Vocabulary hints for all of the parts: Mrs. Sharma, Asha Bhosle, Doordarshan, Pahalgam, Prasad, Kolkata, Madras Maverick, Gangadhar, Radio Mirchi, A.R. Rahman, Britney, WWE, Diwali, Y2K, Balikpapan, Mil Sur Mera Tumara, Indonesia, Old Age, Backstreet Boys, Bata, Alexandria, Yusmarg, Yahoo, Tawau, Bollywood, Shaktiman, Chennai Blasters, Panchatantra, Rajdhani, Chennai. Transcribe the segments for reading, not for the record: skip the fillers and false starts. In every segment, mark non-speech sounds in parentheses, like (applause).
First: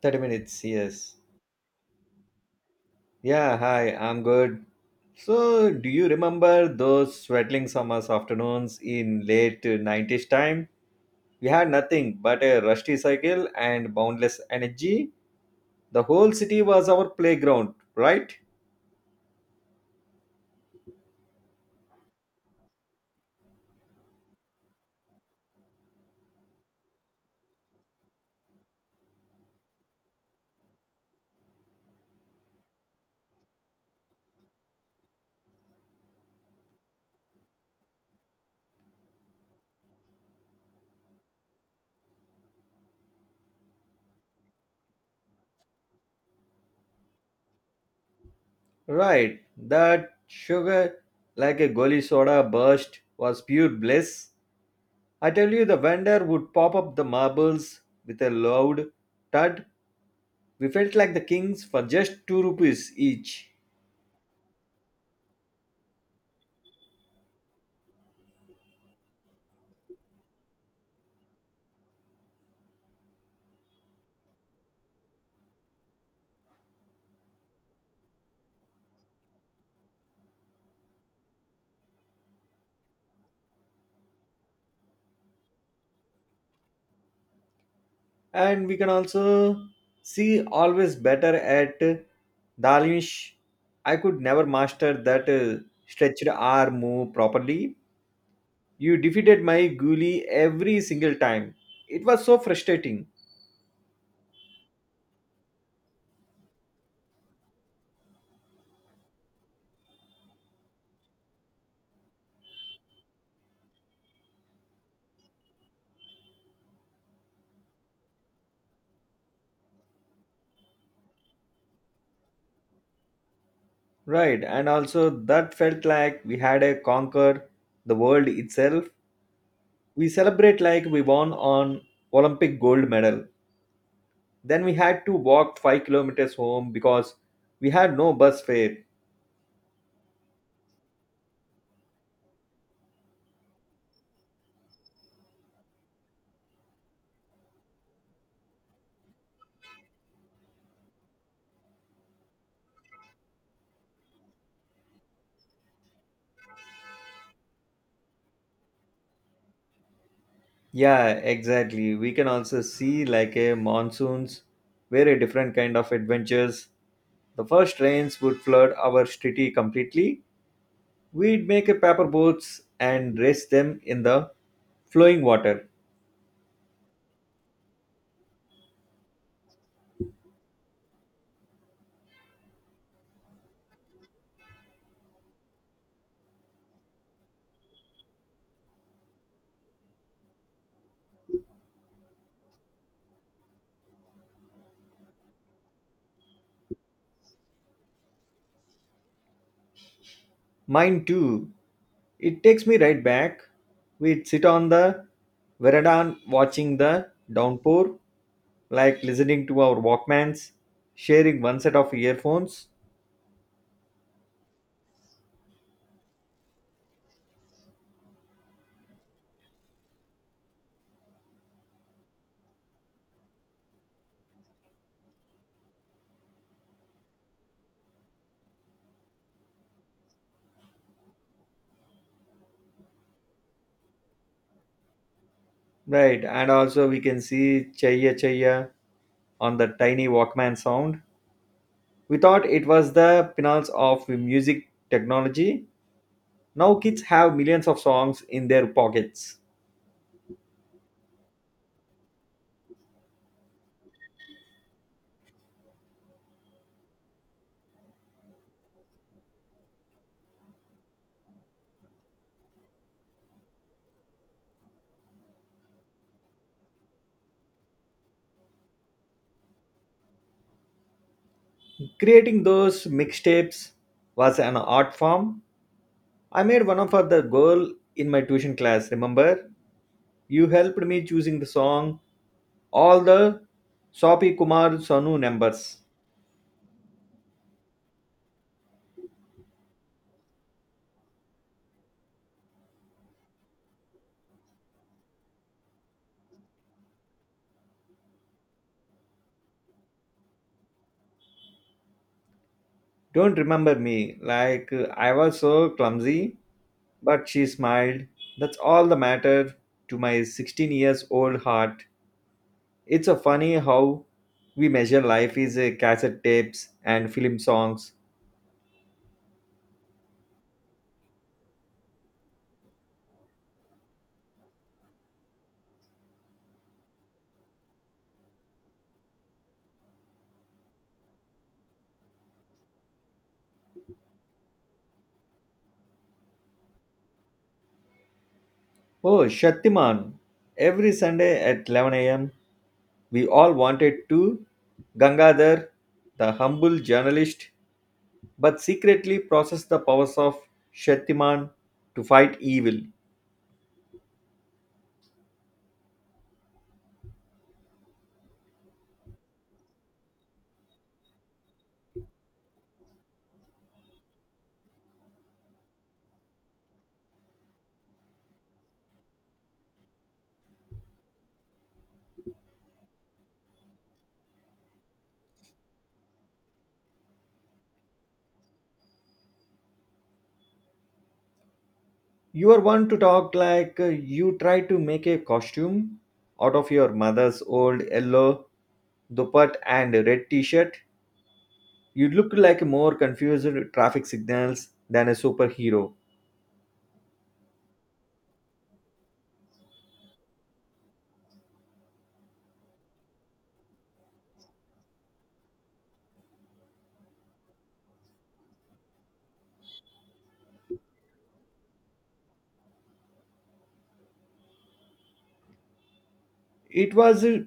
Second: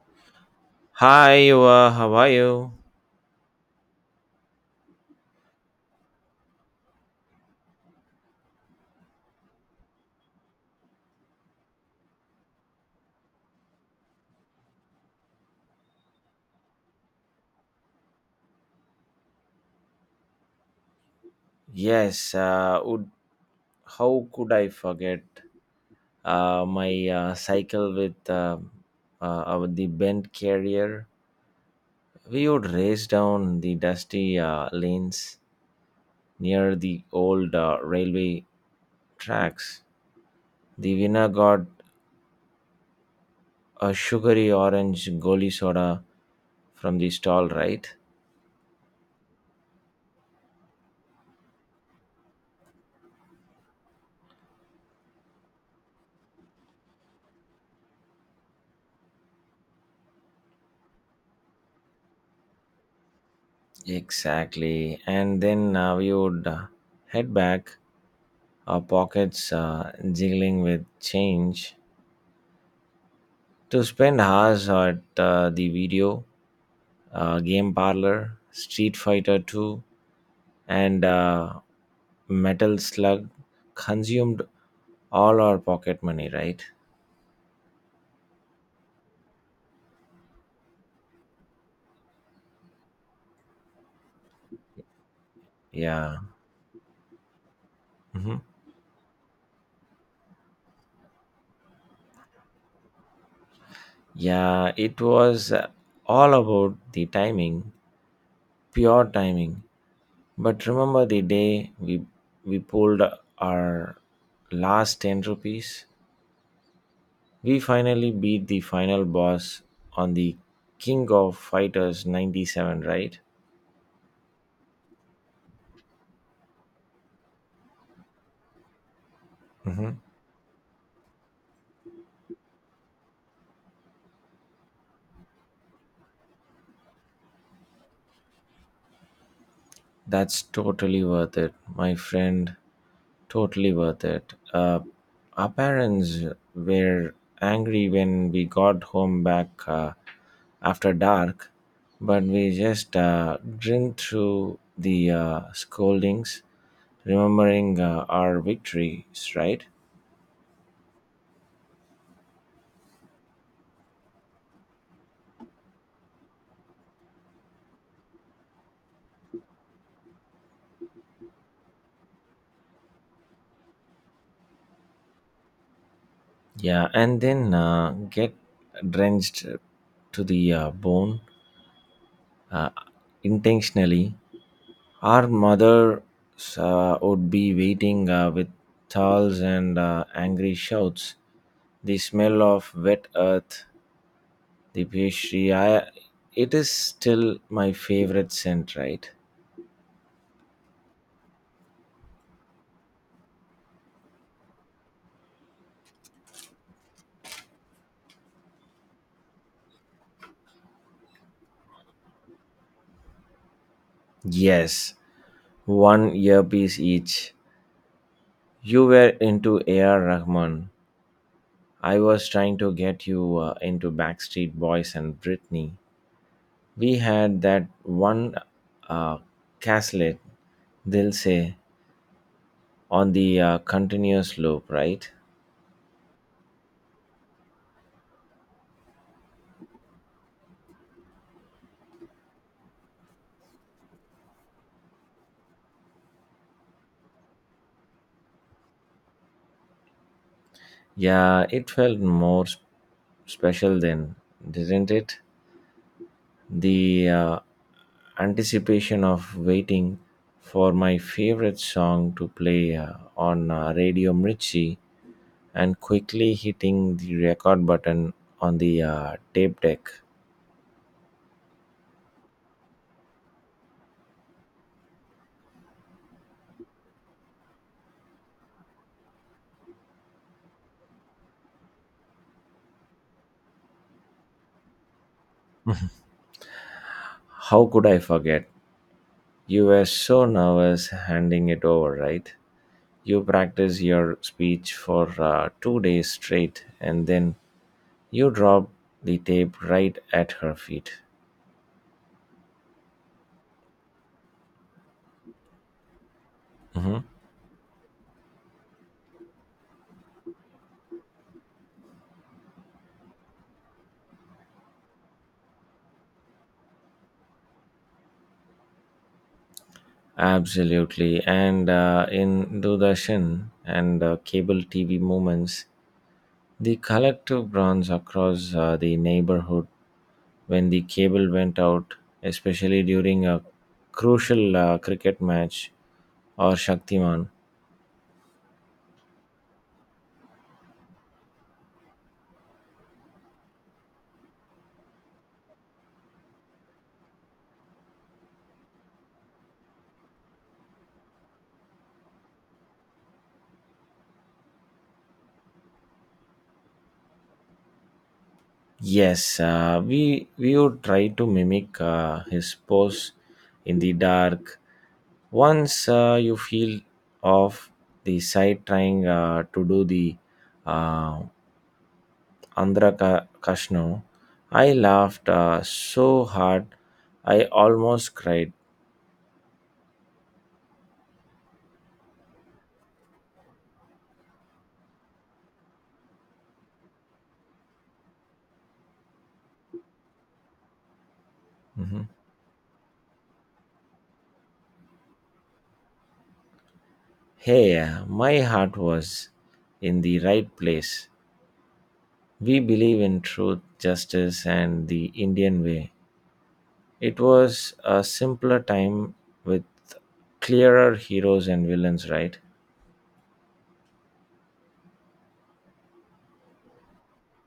30 minutes, yes. Hi, how are you? Yeah, hi, I'm good. So, do you remember those sweating summers afternoons in late 90s time? We had nothing but a rusty cycle and boundless energy. The whole city was our playground, right? Yes, uh, would, how could I forget my cycle with uh, the bent carrier? We would race down the dusty lanes near the old railway tracks. The winner got a sugary orange goli soda from the stall, right? Right. That sugar, like a goli soda burst, was pure bliss. I tell you, the vendor would pop up the marbles with a loud thud. We felt like the kings for just 2 rupees each. Exactly. And then we would head back, our pockets jiggling with change to spend hours at the video game parlor. Street Fighter 2 and Metal Slug consumed all our pocket money, right? And we can also see always better at Dalish. I could never master that Yeah. stretched arm move properly. Mhm. You defeated my ghoulie every single time. It was so frustrating, Yeah, it was all about the timing, pure timing. But remember the day we pulled our last 10 rupees? We finally beat the final boss on the King of Fighters 97, right? right? And also, that felt like we had a conquered the world itself. Mhm. We celebrate like we won on Olympic gold medal. Then we had to walk 5 kilometers home because we had no bus fare. That's totally worth it, my friend. Totally worth it. Our parents were angry when we got home back after dark, but we just grinned through the scoldings, remembering our victories, right? Yeah, exactly. We can also see like a monsoons were a different kind of adventures. The first rains would flood our city completely. We'd make a paper boats and race them in the flowing water. Yeah, and then get drenched to the bone uh, intentionally. Our mothers would be waiting with towels and angry shouts. The smell of wet earth, the pastry, it is still my favorite scent, right? Mine too. It takes me right back. We'd sit on the veranda watching the downpour, like listening to our Walkmans, sharing one set of earphones. Yes, one earpiece each. You were into A.R. Rahman. I was trying to get you into Backstreet Boys and Britney. We had that one uh, caslet, they'll say, on the continuous loop, right? Right, and also we can see Chaya Chaya on the tiny Walkman sound. We thought it was the pinnacle of music technology. Now kids have millions of songs in their pockets. Yeah, it felt more special then, didn't it? The anticipation of waiting for my favorite song to play on Radio Mirchi and quickly hitting the record button on the tape deck. Creating those mixtapes was an art form. I made one of the girl in my tuition class, remember? You helped me choosing the song, all the Sopi Kumar Sonu numbers. How could I forget? You were so nervous handing it over, right? You practice your speech for 2 days straight and then you dropped the tape right at her feet. Don't remember me, like I was so clumsy. Hmm. But she smiled. That's all the matter to my 16 years old heart. It's a funny how we measure life is cassette tapes and film songs. Absolutely. And in Doordarshan and cable TV moments, the collective groans across the neighborhood when the cable went out, especially during a crucial cricket match or Shaktiman. Oh, Shaktiman. Every Sunday at 11 a.m., we all wanted to Gangadhar, the humble journalist, but secretly process the powers of Shaktiman to fight evil. Yes, we would try to mimic his pose in the dark once you feel off the side trying to do the uh, andhra kashno. I laughed so hard I almost cried. You are one to talk like you try to make a costume out of your mother's old yellow dupatta and red t-shirt. You Mhm. look like more confused traffic signals than a superhero. Hey, my heart was in the right place. We believe in truth, justice, and the Indian way. It was a simpler time with clearer heroes and villains, right? It was,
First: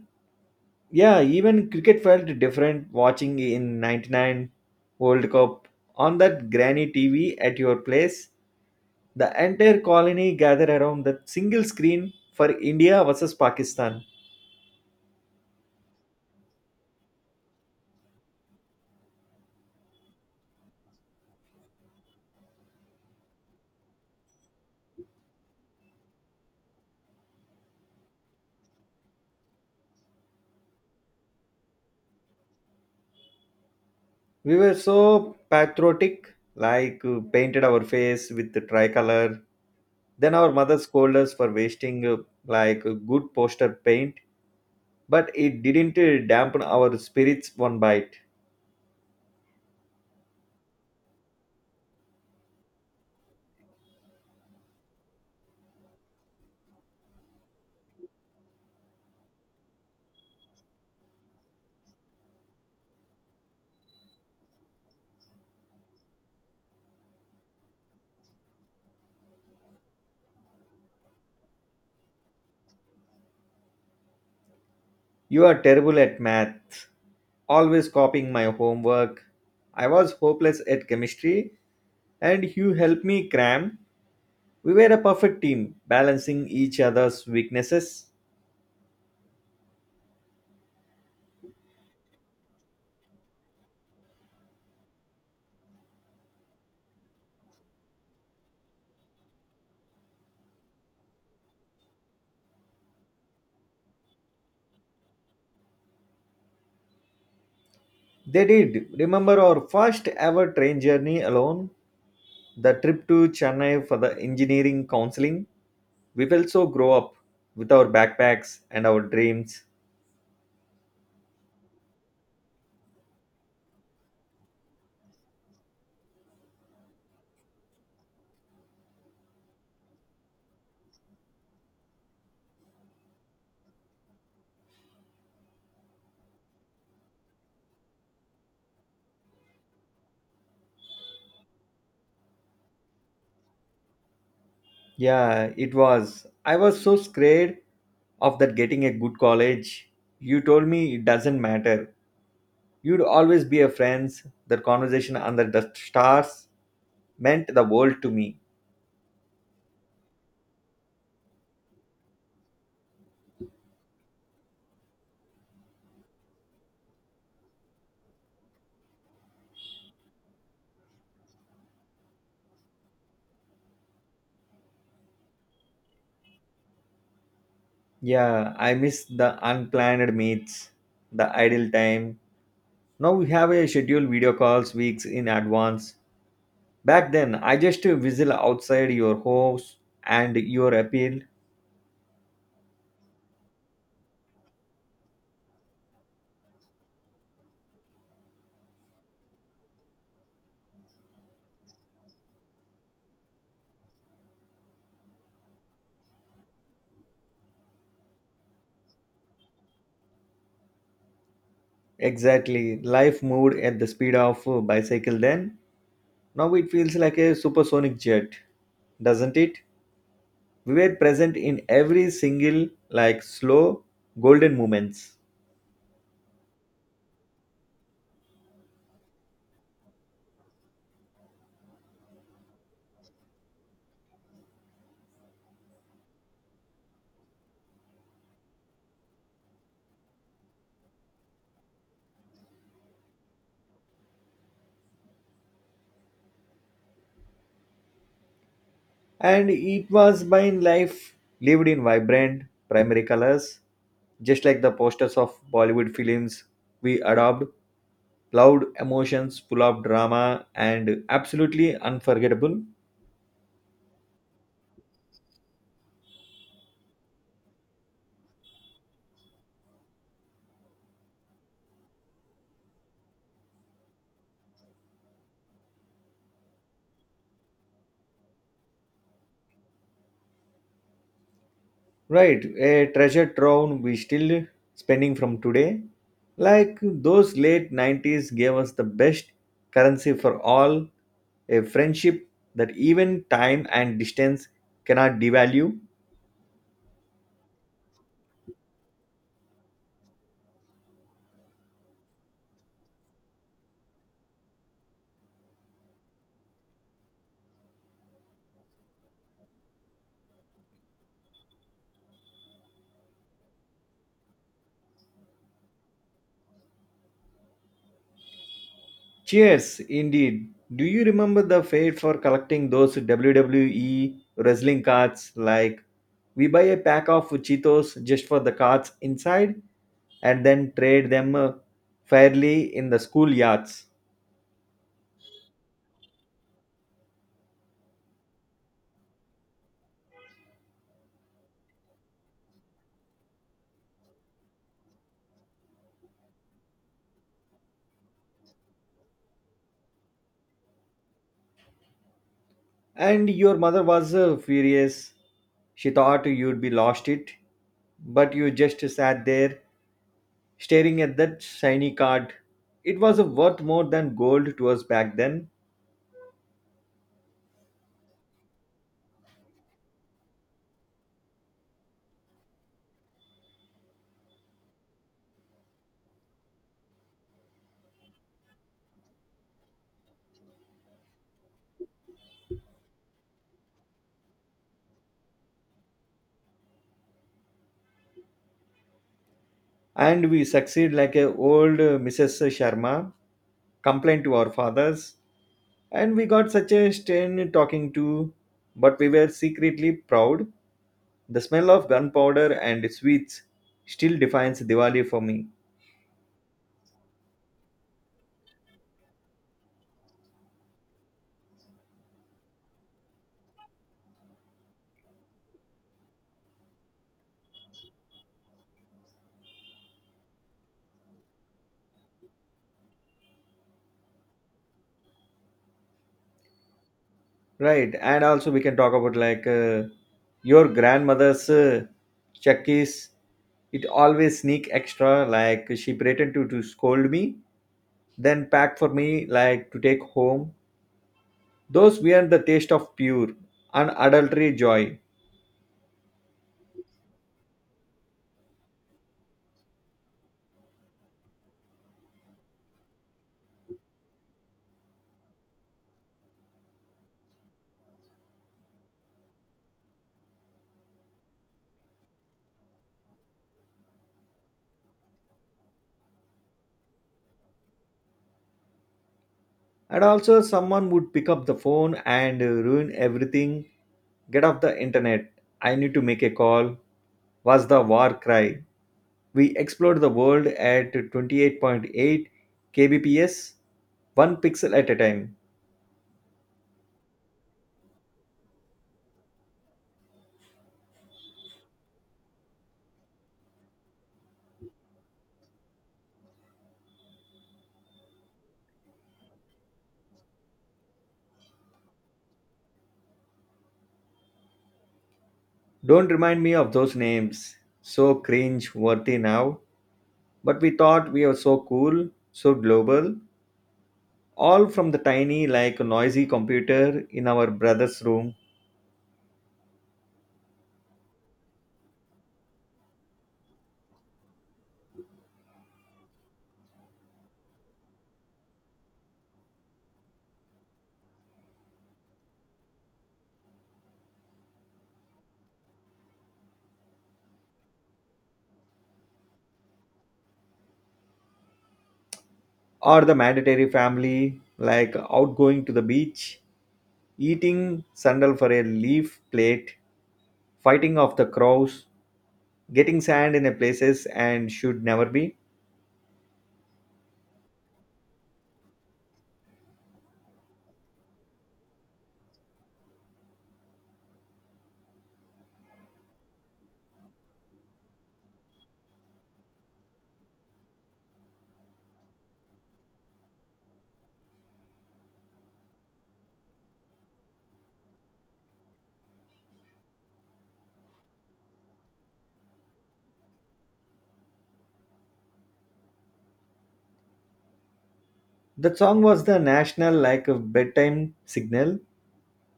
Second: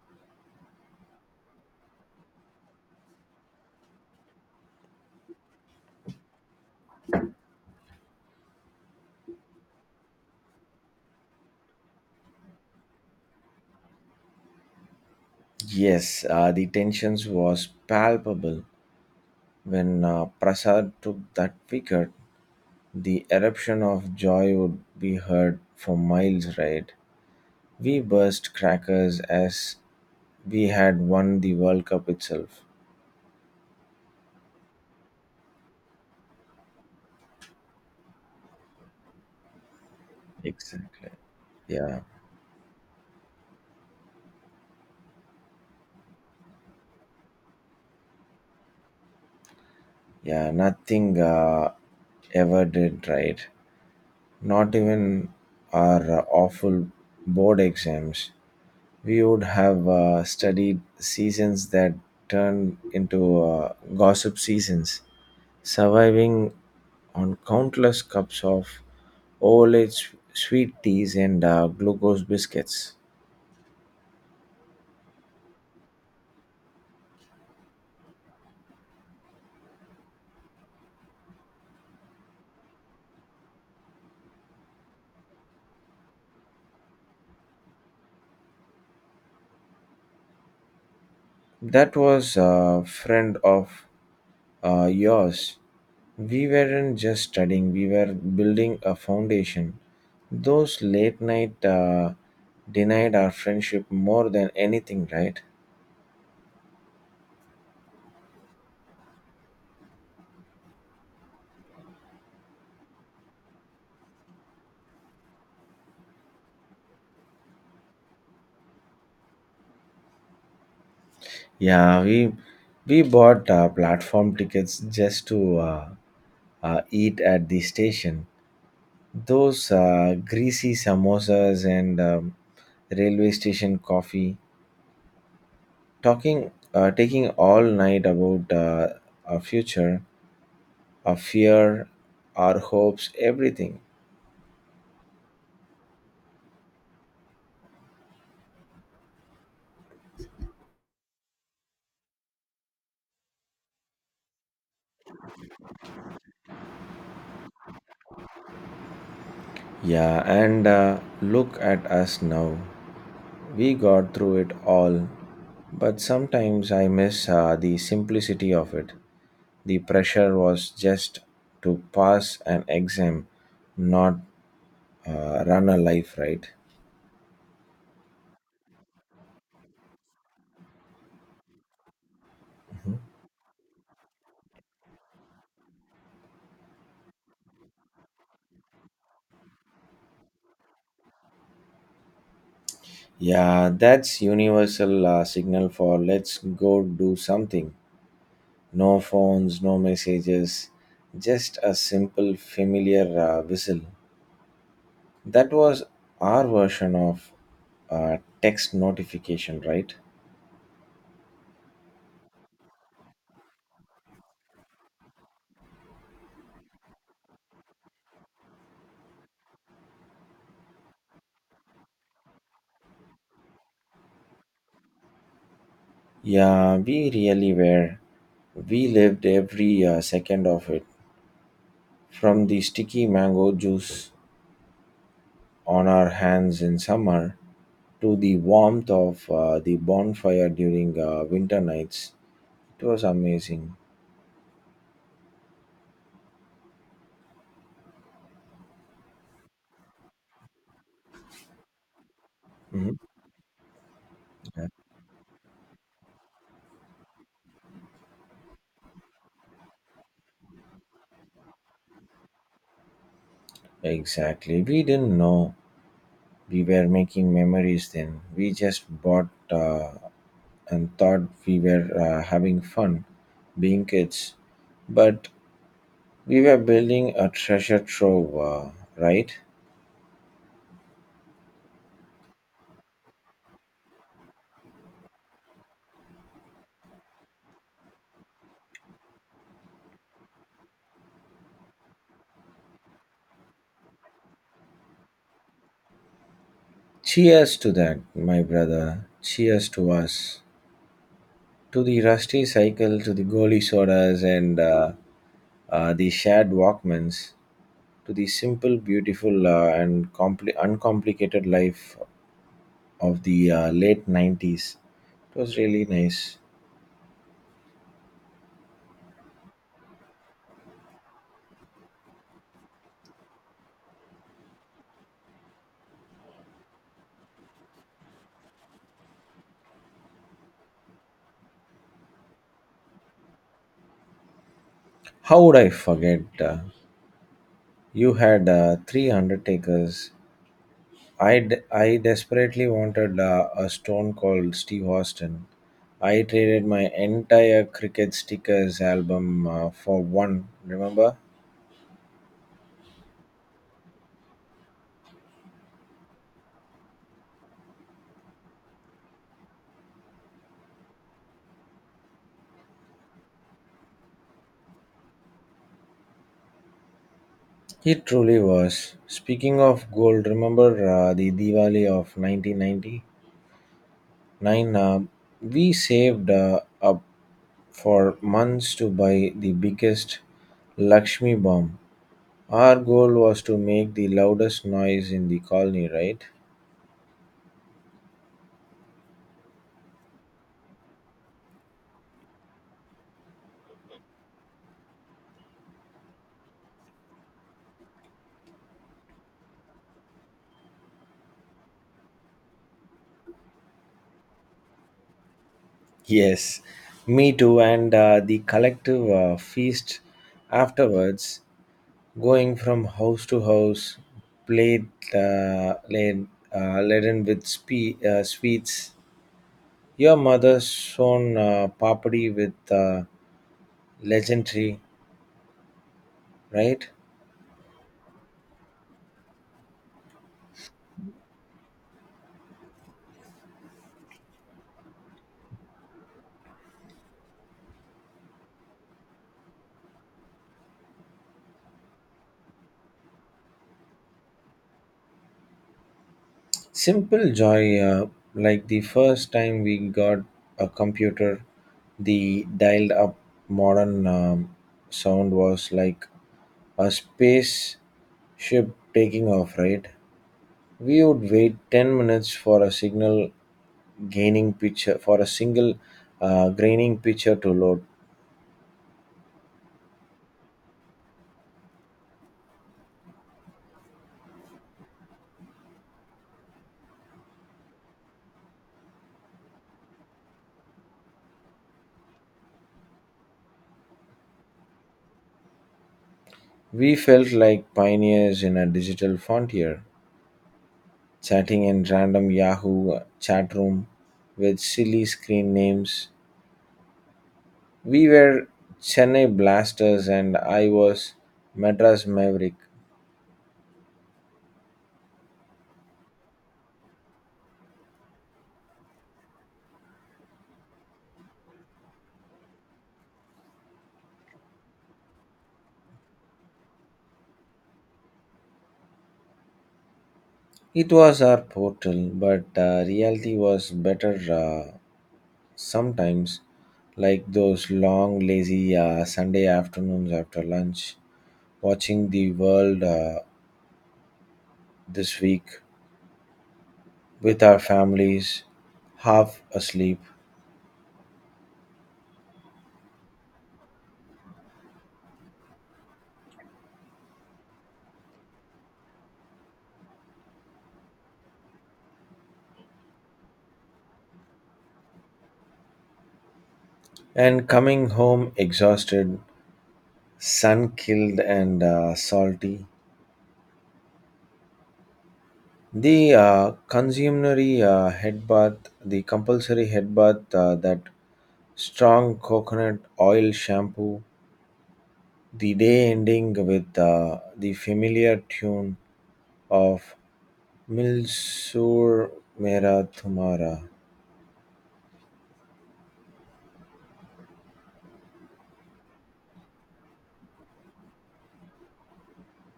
yeah, even cricket felt different watching in 99 World Cup on that granny TV at your place. The entire colony gathered around that single screen for India versus Pakistan. Yes, the tensions was palpable. When Prasad took that wicket, the eruption of joy would be heard for miles, right? We burst crackers as we had won the World Cup itself. We were so patriotic, like painted our face with the tricolor. Then our mother Exactly. scolded us for Yeah, wasting like good poster paint, but it didn't dampen our spirits one bite. yeah, nothing ever did, right? Not even our awful board exams. We would have studied seasons that turned into gossip seasons, surviving on countless cups of old age sweet teas and glucose biscuits. You are terrible at math, always copying my homework. I was hopeless at chemistry, and you helped me cram. We were a perfect team, balancing each other's weaknesses. That was a friend of yours. We weren't just studying, we were building a foundation. Those late night denied our friendship more than anything, right? They did. Remember our first ever train journey alone? The trip to Chennai for the engineering counseling, we felt so grow up with our backpacks and our dreams. Yeah, we bought platform tickets just to eat at the station. Those greasy samosas and railway station coffee. Taking all night about our future, our fear, our hopes, everything. Yeah, it was. I was so scared of that getting a good college. You told me it doesn't matter. You'd always be a friends. That conversation under the stars meant the world to me. Yeah, and look at us now. We got through it all, but sometimes I miss the simplicity of it. The pressure was just to pass an exam, not run a life, right? Yeah, I miss the unplanned meets, the idle time. Mm-hmm. Now we have a scheduled video calls weeks in advance. Back then, I just whistle outside your house and your appeal. Yeah, that's universal signal for let's go do something. No phones, no messages, just a simple familiar whistle. That was our version of text notification, right? Exactly. Life moved at the speed of a bicycle then. Now it feels like a supersonic jet, doesn't it? We were present in every single, like, slow, golden moments. Yeah, we really were. We lived every second of it. From the sticky mango juice on our hands in summer to the warmth of the bonfire during winter nights. It was amazing. And it was by in life lived in vibrant Mhm. primary colors, just like Yeah. the posters of Bollywood films we adopt loud emotions, full of drama, and absolutely unforgettable. Exactly. We didn't know we were making memories then. We just bought and thought we were having fun being kids. But we were building a treasure trove, right? Right, a treasure trove we still spending from today. Like those late 90s gave us the best currency for all, a friendship that even time and distance cannot devalue. Cheers to that, my brother. Cheers to us. To the rusty cycle, to the goalie sodas, and the shared Walkmans, to the simple, beautiful, and uncomplicated life of the late 90s. It was really nice. Cheers, indeed. Do you remember the fate for collecting those WWE wrestling cards? Like, we buy a pack of Cheetos just for the cards inside, and then trade them fairly in the schoolyards. How would I forget? You had three undertakers. I desperately wanted a stone called Steve Austin. I traded my entire cricket stickers album for one, remember? And your mother was furious. She thought you'd be lost it, but you just sat there staring at that shiny card. It was worth more than gold to us back then, He truly was. Speaking of gold, remember the Diwali of 1999? Uh, we saved up for months to buy the biggest Lakshmi bomb. Our goal was to make the loudest noise in the colony, right? and we succeed like a old Mrs. Sharma complained to our fathers, and we got such a strain talking to, but we were secretly proud. The smell of gunpowder and sweets still defines Diwali for me. Yes, me too. And the collective feast afterwards, going from house to house, played, uh, laid, laden with sweets. Your mother's shown papadi with legendary, right? Right, and also we can talk about like your grandmother's chakis. It always sneak extra. Like she pretend to scold me, then pack for me like to take home. Those were the taste of pure unadulterated joy. Simple joy, like the first time we got a computer, the dialed up modern sound was like a space ship taking off, right? We would wait 10 minutes for a signal gaining picture, for a single graining picture to load. And also someone would pick up the phone and ruin everything. Get off the internet. I need to make a call. Was the war cry. We explored the world at 28.8 kbps, one pixel at a time. We felt like pioneers in a digital frontier, chatting in random Yahoo chat room with silly screen names. We were Chennai Blasters and I was Madras Maverick. Don't remind me of those names. So cringe worthy now. But we thought we were so cool, so global, all from the tiny, like noisy computer in our brother's room, It was our portal, but reality was better sometimes, like those long, lazy Sunday afternoons after lunch, watching the world this week with our families, half asleep, or the mandatory family, like outgoing to the beach, eating sandal for a leaf plate, fighting off the crows, getting sand in a places and should never be. and coming home exhausted, sun killed, and salty. The consummary head bath, the compulsory head bath, that strong coconut oil shampoo, the day ending with the familiar tune of "Mil Sur Mera Tumara." That song was the national like a bedtime signal.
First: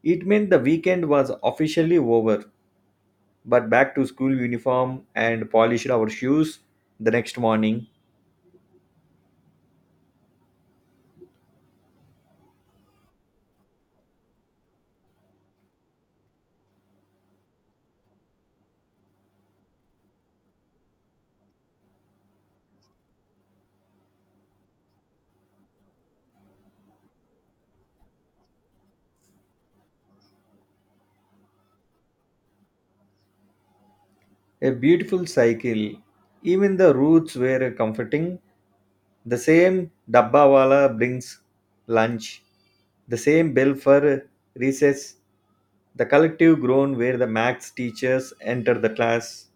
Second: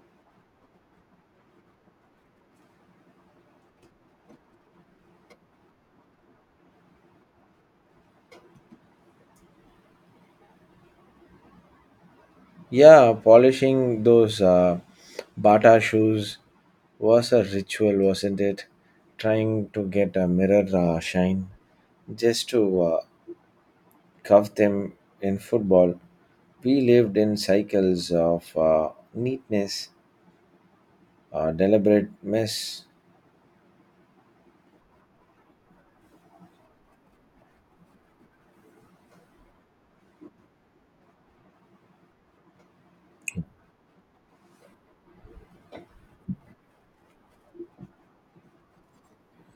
It meant the weekend was officially over, but back to school uniform and polished our shoes the next morning. Yeah, polishing those Bata shoes was a ritual, wasn't it? Trying to get a mirror shine just to cuff them in football. We lived in cycles of neatness, deliberate mess. A beautiful cycle. Even the roots were comforting. The same dabbawala brings lunch. The same bell for recess. The collective groan where the max teachers enter the class.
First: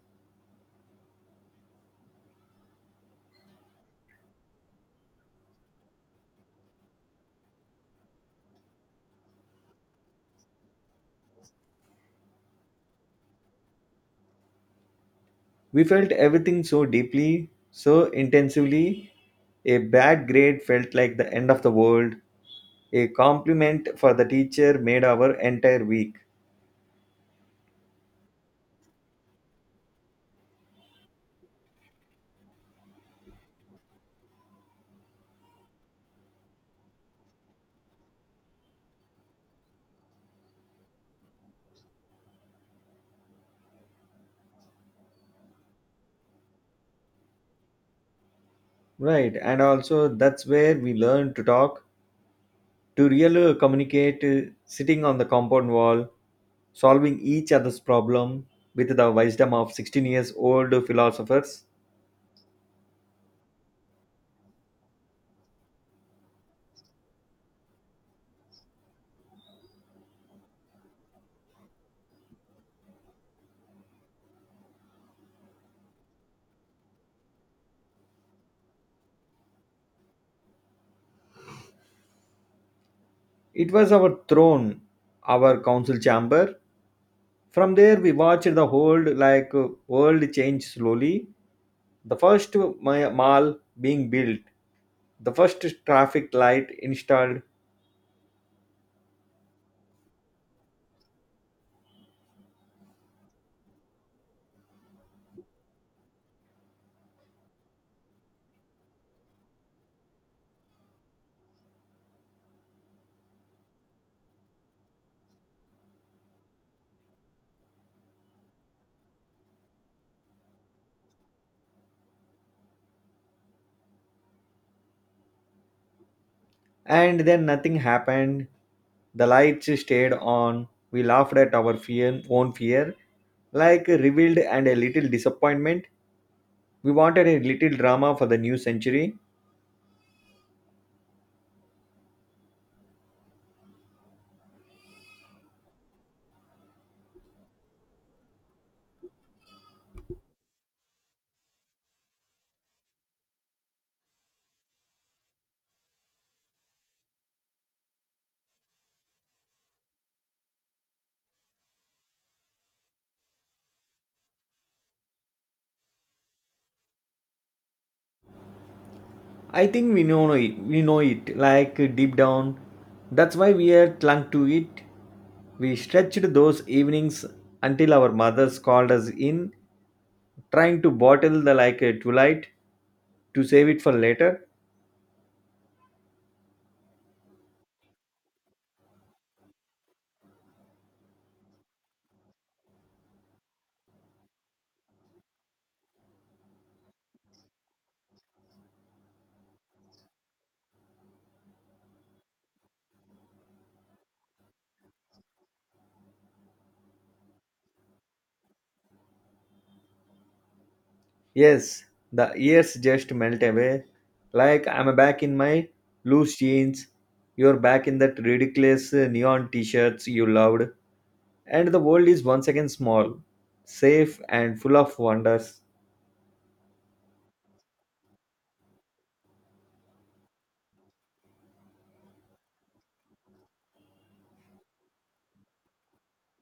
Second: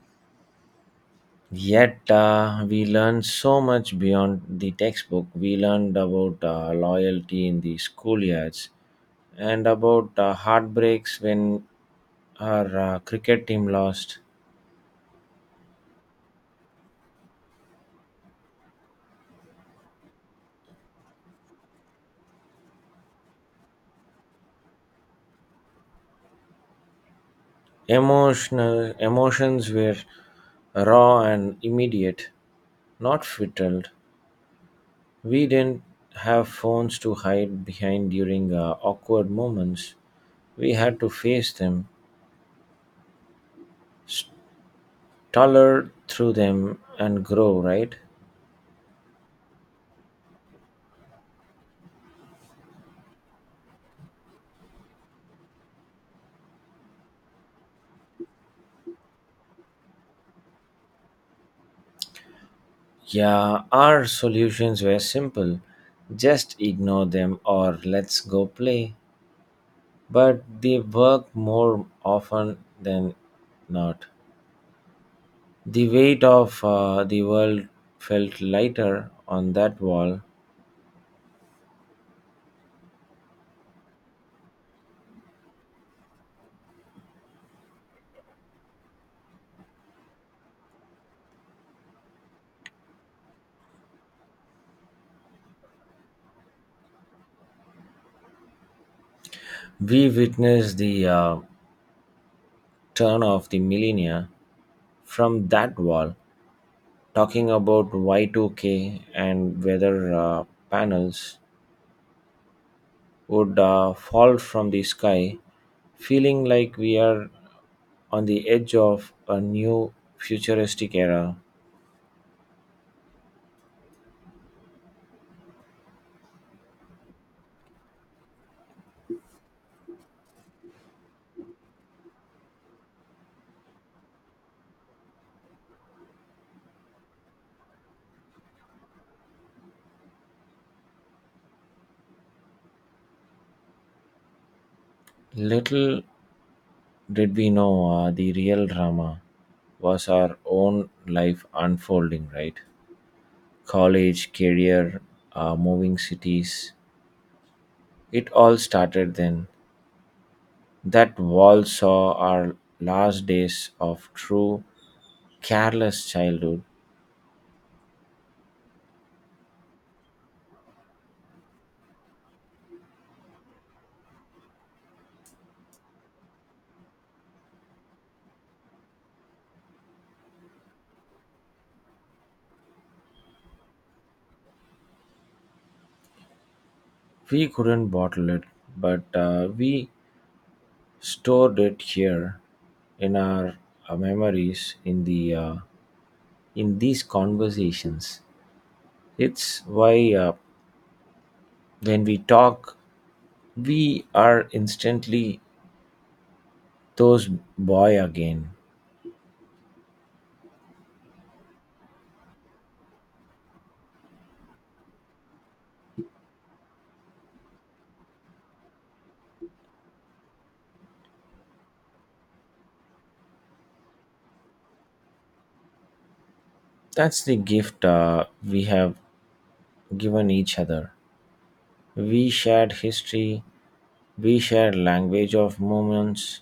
Yet we learned so much beyond the textbook. We learned about loyalty in the schoolyards and about heartbreaks when our cricket team lost. We felt everything so deeply, so intensively. A bad grade felt like the end of the world. A compliment for the teacher made our entire week. Emotional emotions were raw and immediate, not filtered. We didn't have phones to hide behind during awkward moments. We had to face them, stutter through them, and grow, right? Right, and also that's where we learned to talk, to really communicate, sitting on the compound wall, solving each other's problem with the wisdom of 16 years old philosophers. Yeah, our solutions were simple, just ignore them or let's go play. But they work more often than not. The weight of the world felt lighter on that wall. It was our throne, our council chamber. From there, we watched the whole like world change slowly. The first mall being built, the first traffic light installed, We witnessed the turn of the millennia from that wall, talking about Y2K and whether panels would fall from the sky, feeling like we are on the edge of a new futuristic era. and then nothing happened. The lights stayed on. We laughed at our fear, own fear, like revealed and a little disappointment. We wanted a little drama for the new century. Little did we know the real drama was our own life unfolding, right? College, career, moving cities, it all started then. That wall saw our last days of true careless childhood. I think we know it. We know it, like deep down. That's why we are clung to it. We stretched those evenings until our mothers called us in, trying to bottle the like a twilight. To save it for later? We couldn't bottle it, but we stored it here in our memories, in the in these conversations. It's why when we talk, we are instantly those boy again. Yes, the years just melt away. Like I'm back in my loose jeans, you're back in that ridiculous neon t shirts you loved, and the world is once again small, safe, and full of wonders. That's the gift we have given each other. We shared history. We share language of moments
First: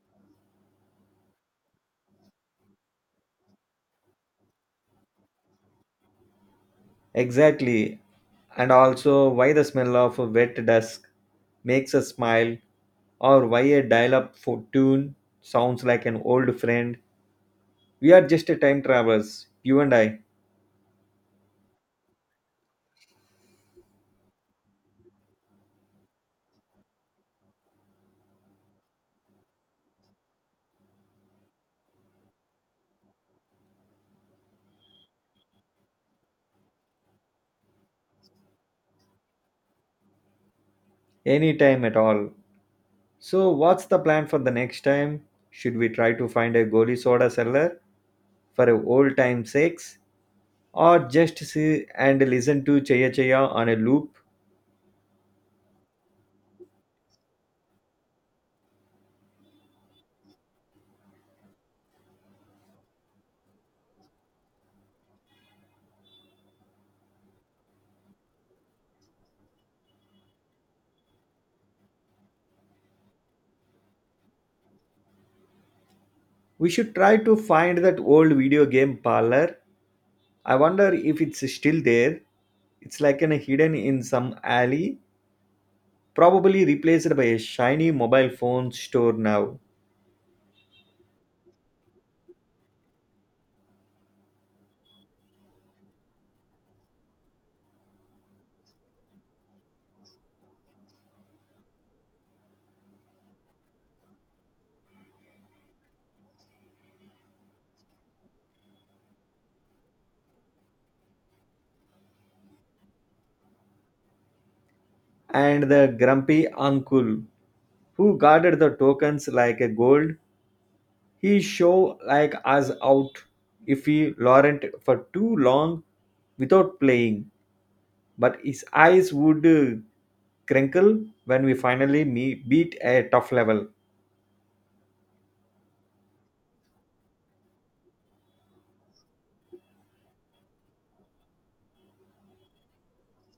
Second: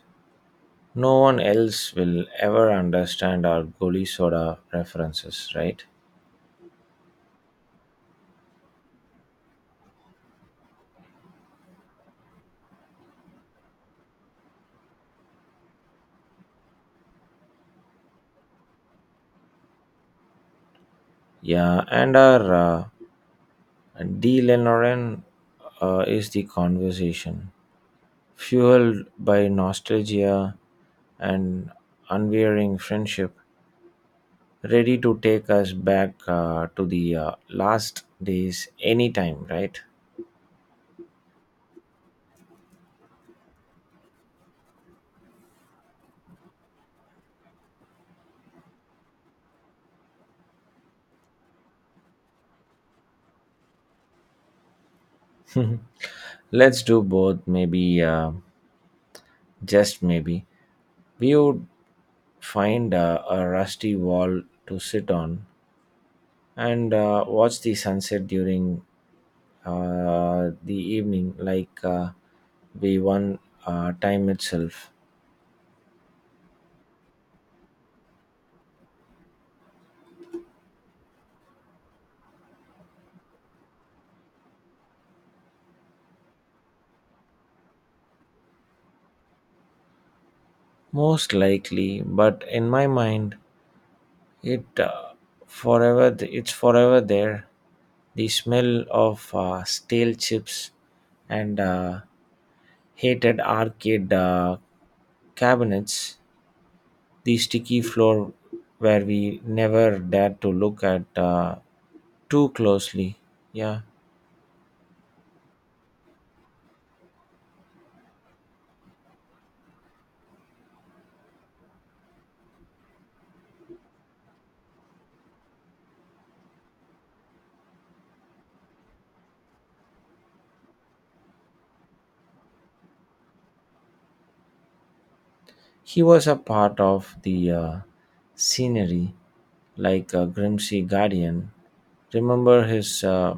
no one else will ever understand, our Goli Soda references, right? Exactly, and also why the smell of a wet dusk makes us smile, or why a dial up for tune sounds like an old friend. We are just a time travelers, you and I, Yeah, and our D. Lenoren is the conversation, fueled by nostalgia and unwearing friendship, ready to take us back to the last days anytime, right? Any time at all. So, what's the plan for the next time? Should we try to find a goalie soda seller for a old time sakes, or just see and listen to Chaya Chaya on a loop? Let's do both, maybe, just maybe. We would find a rusty wall to sit on and watch the sunset during the evening, like we won time itself. We should try to find that old video game parlor. I wonder if it's still there. It's like an hidden in some alley, probably replaced by a shiny mobile phone store now. Most likely, but in my mind, it it's forever there. The smell of stale chips and hated arcade cabinets, the sticky floor where we never dared to look at too closely. Yeah, And the grumpy uncle who guarded the tokens like a gold. He show like us out if he Laurent for too long without playing, but his eyes would crinkle when we finally meet, beat a tough level. he was a part of the scenery, like a Grimsey guardian. Remember his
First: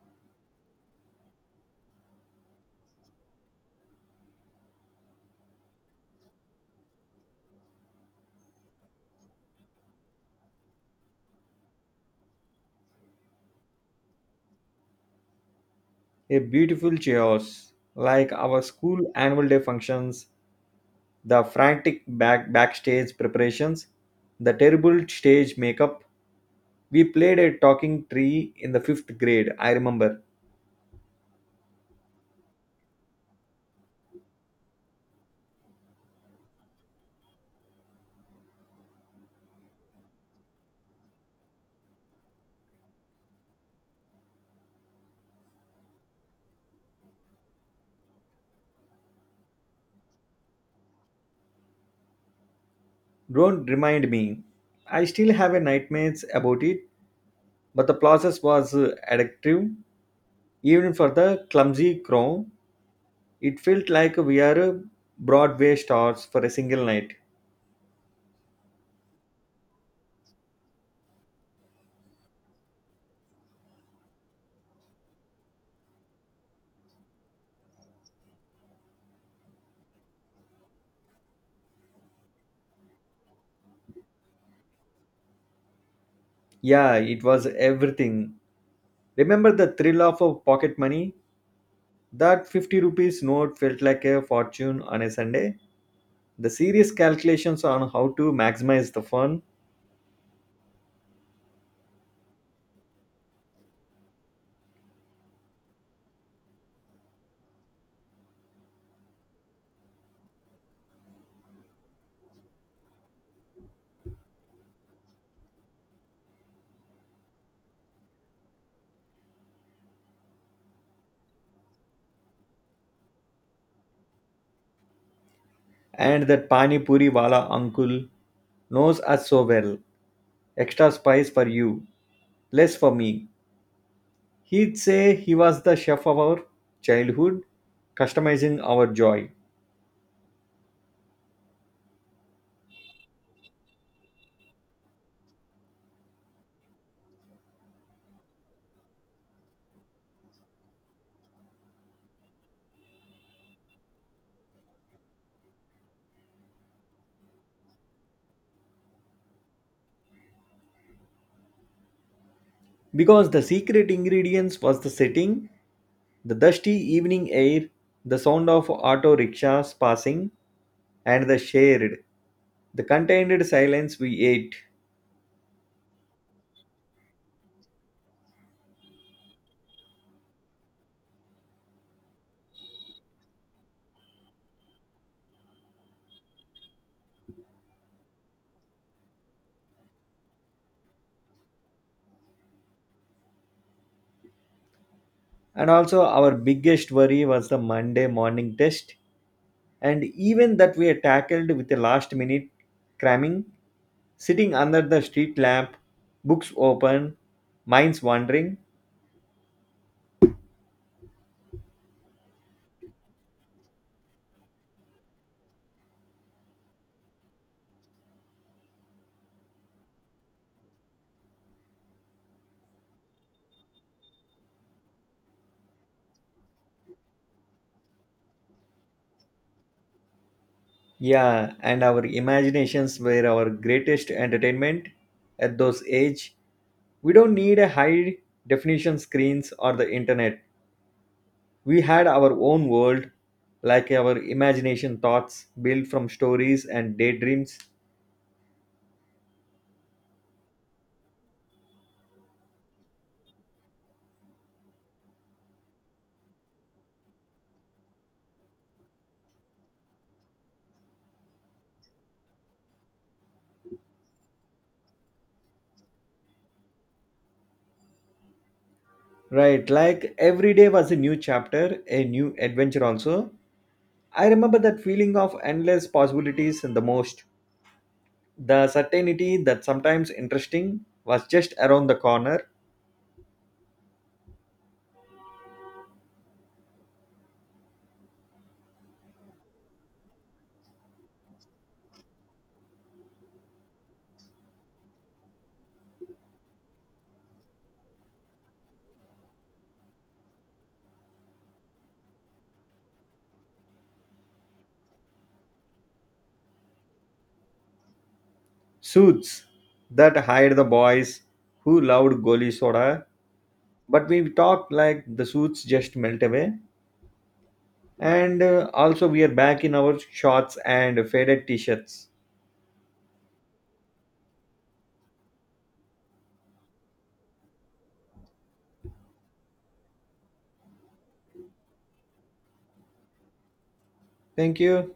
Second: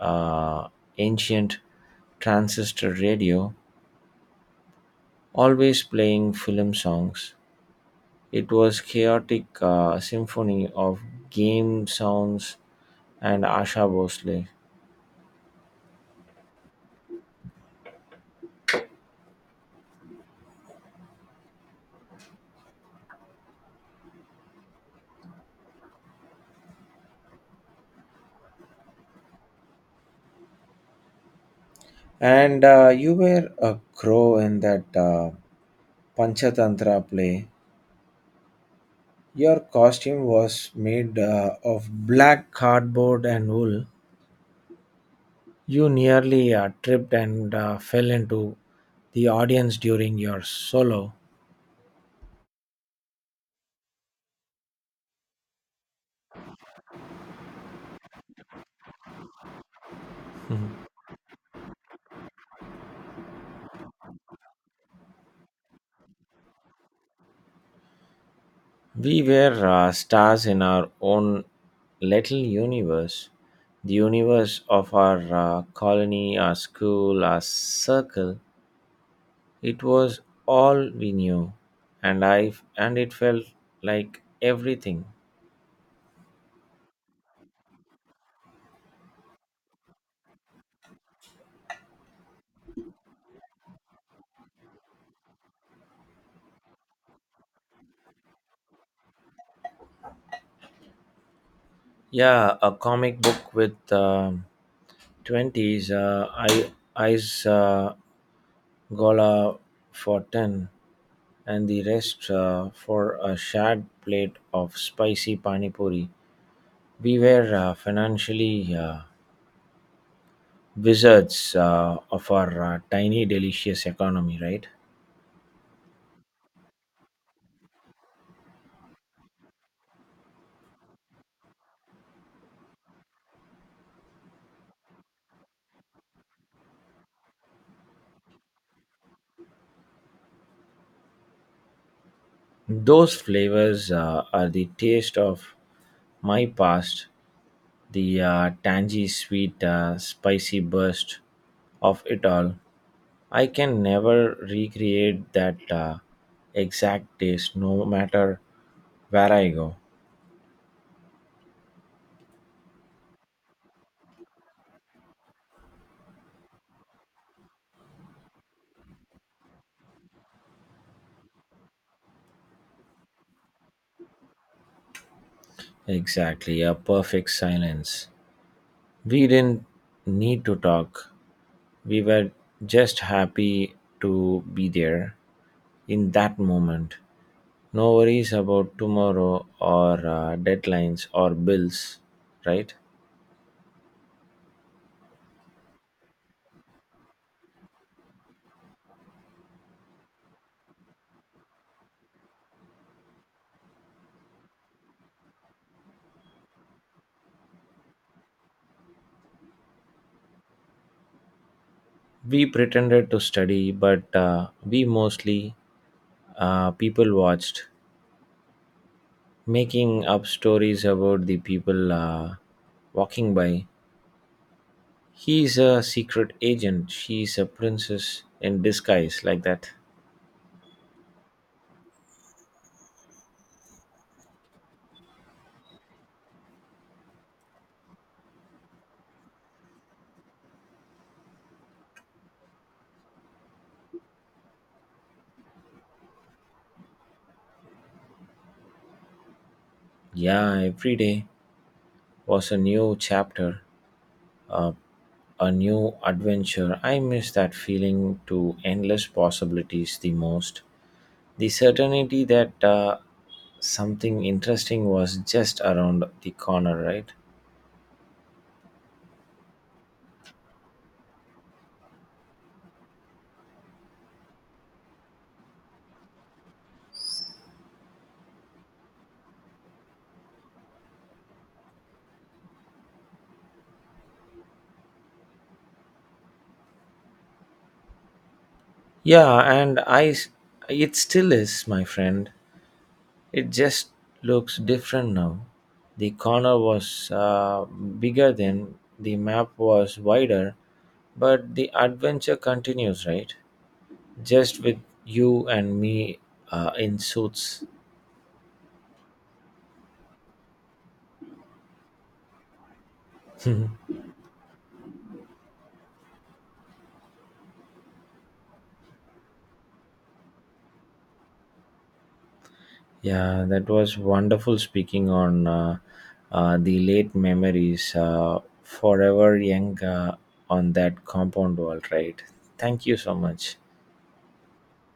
uh, ancient transistor radio, always playing film songs. It was chaotic symphony of game sounds and Asha Bhosle. A beautiful chaos, like our school annual day functions, the frantic backstage preparations, the terrible stage makeup. We played a talking tree in the fifth grade. I remember. And you were a crow in that Panchatantra play. Your costume was made of black cardboard and wool. You nearly tripped and fell into the audience during your solo. Don't remind me. I still have a nightmares about it. But the process was addictive, Mhm. even for the clumsy crow. It felt like we are Broadway stars for a single night. We were stars in our own little universe. The universe of our colony, our school, our circle. It was all we knew, and I and it felt like everything. Yeah, it was everything. Remember the thrill of pocket money? That 50 rupees note felt like a fortune on a Sunday. The serious calculations on how to maximize the fun. Yeah, a comic book with 20s, I, I's Gola for 10, and the rest for a shared plate of spicy pani puri. We were financially wizards of our tiny, delicious economy, right? And that Pani Puri Wala uncle knows us so well. Extra spice for you, less for me. He'd say he was the chef of our childhood, customizing our joy. Those flavors are the taste of my past, the tangy, sweet, spicy burst of it all. I can never recreate that exact taste no matter where I go. Because the secret ingredients was the setting, the dusty evening air, the sound of auto rickshaws passing, and the shared, the contained silence we ate. Exactly, a perfect silence. We didn't need to talk. We were just happy to be there in that moment. No worries about tomorrow or deadlines or bills, right? And also, our biggest worry was the Monday morning test, and even that we tackled with a last minute cramming, sitting under the street lamp, books open, minds wandering. We pretended to study, but we mostly people watched, making up stories about the people walking by. He's a secret agent, she's a princess in disguise, like that. Yeah, and our imaginations were our greatest entertainment at those age. We don't need a high definition screens or the internet. We had our own world, like our imagination thoughts built from stories and daydreams. Yeah, every day was a new chapter, uh, a new adventure. I miss that feeling to endless possibilities the most. The certainty that something interesting was just around the corner, right? Right, like every day was a new chapter, a new adventure also. I remember that feeling of endless possibilities the most. The certainty that sometimes interesting was just around the corner. Yeah, and I, s- it still is, my friend. It just looks different now. The corner was bigger then, the map was wider, but the adventure continues, right? Just with you and me in suits. Suits that hide the boys who loved goli soda, (laughs) but we talked like the suits just melt away, and also we are back in our shorts and faded t-shirts. Yeah, that was wonderful speaking on the late memories, forever young on that compound wall, right? Thank you so much. Thank you.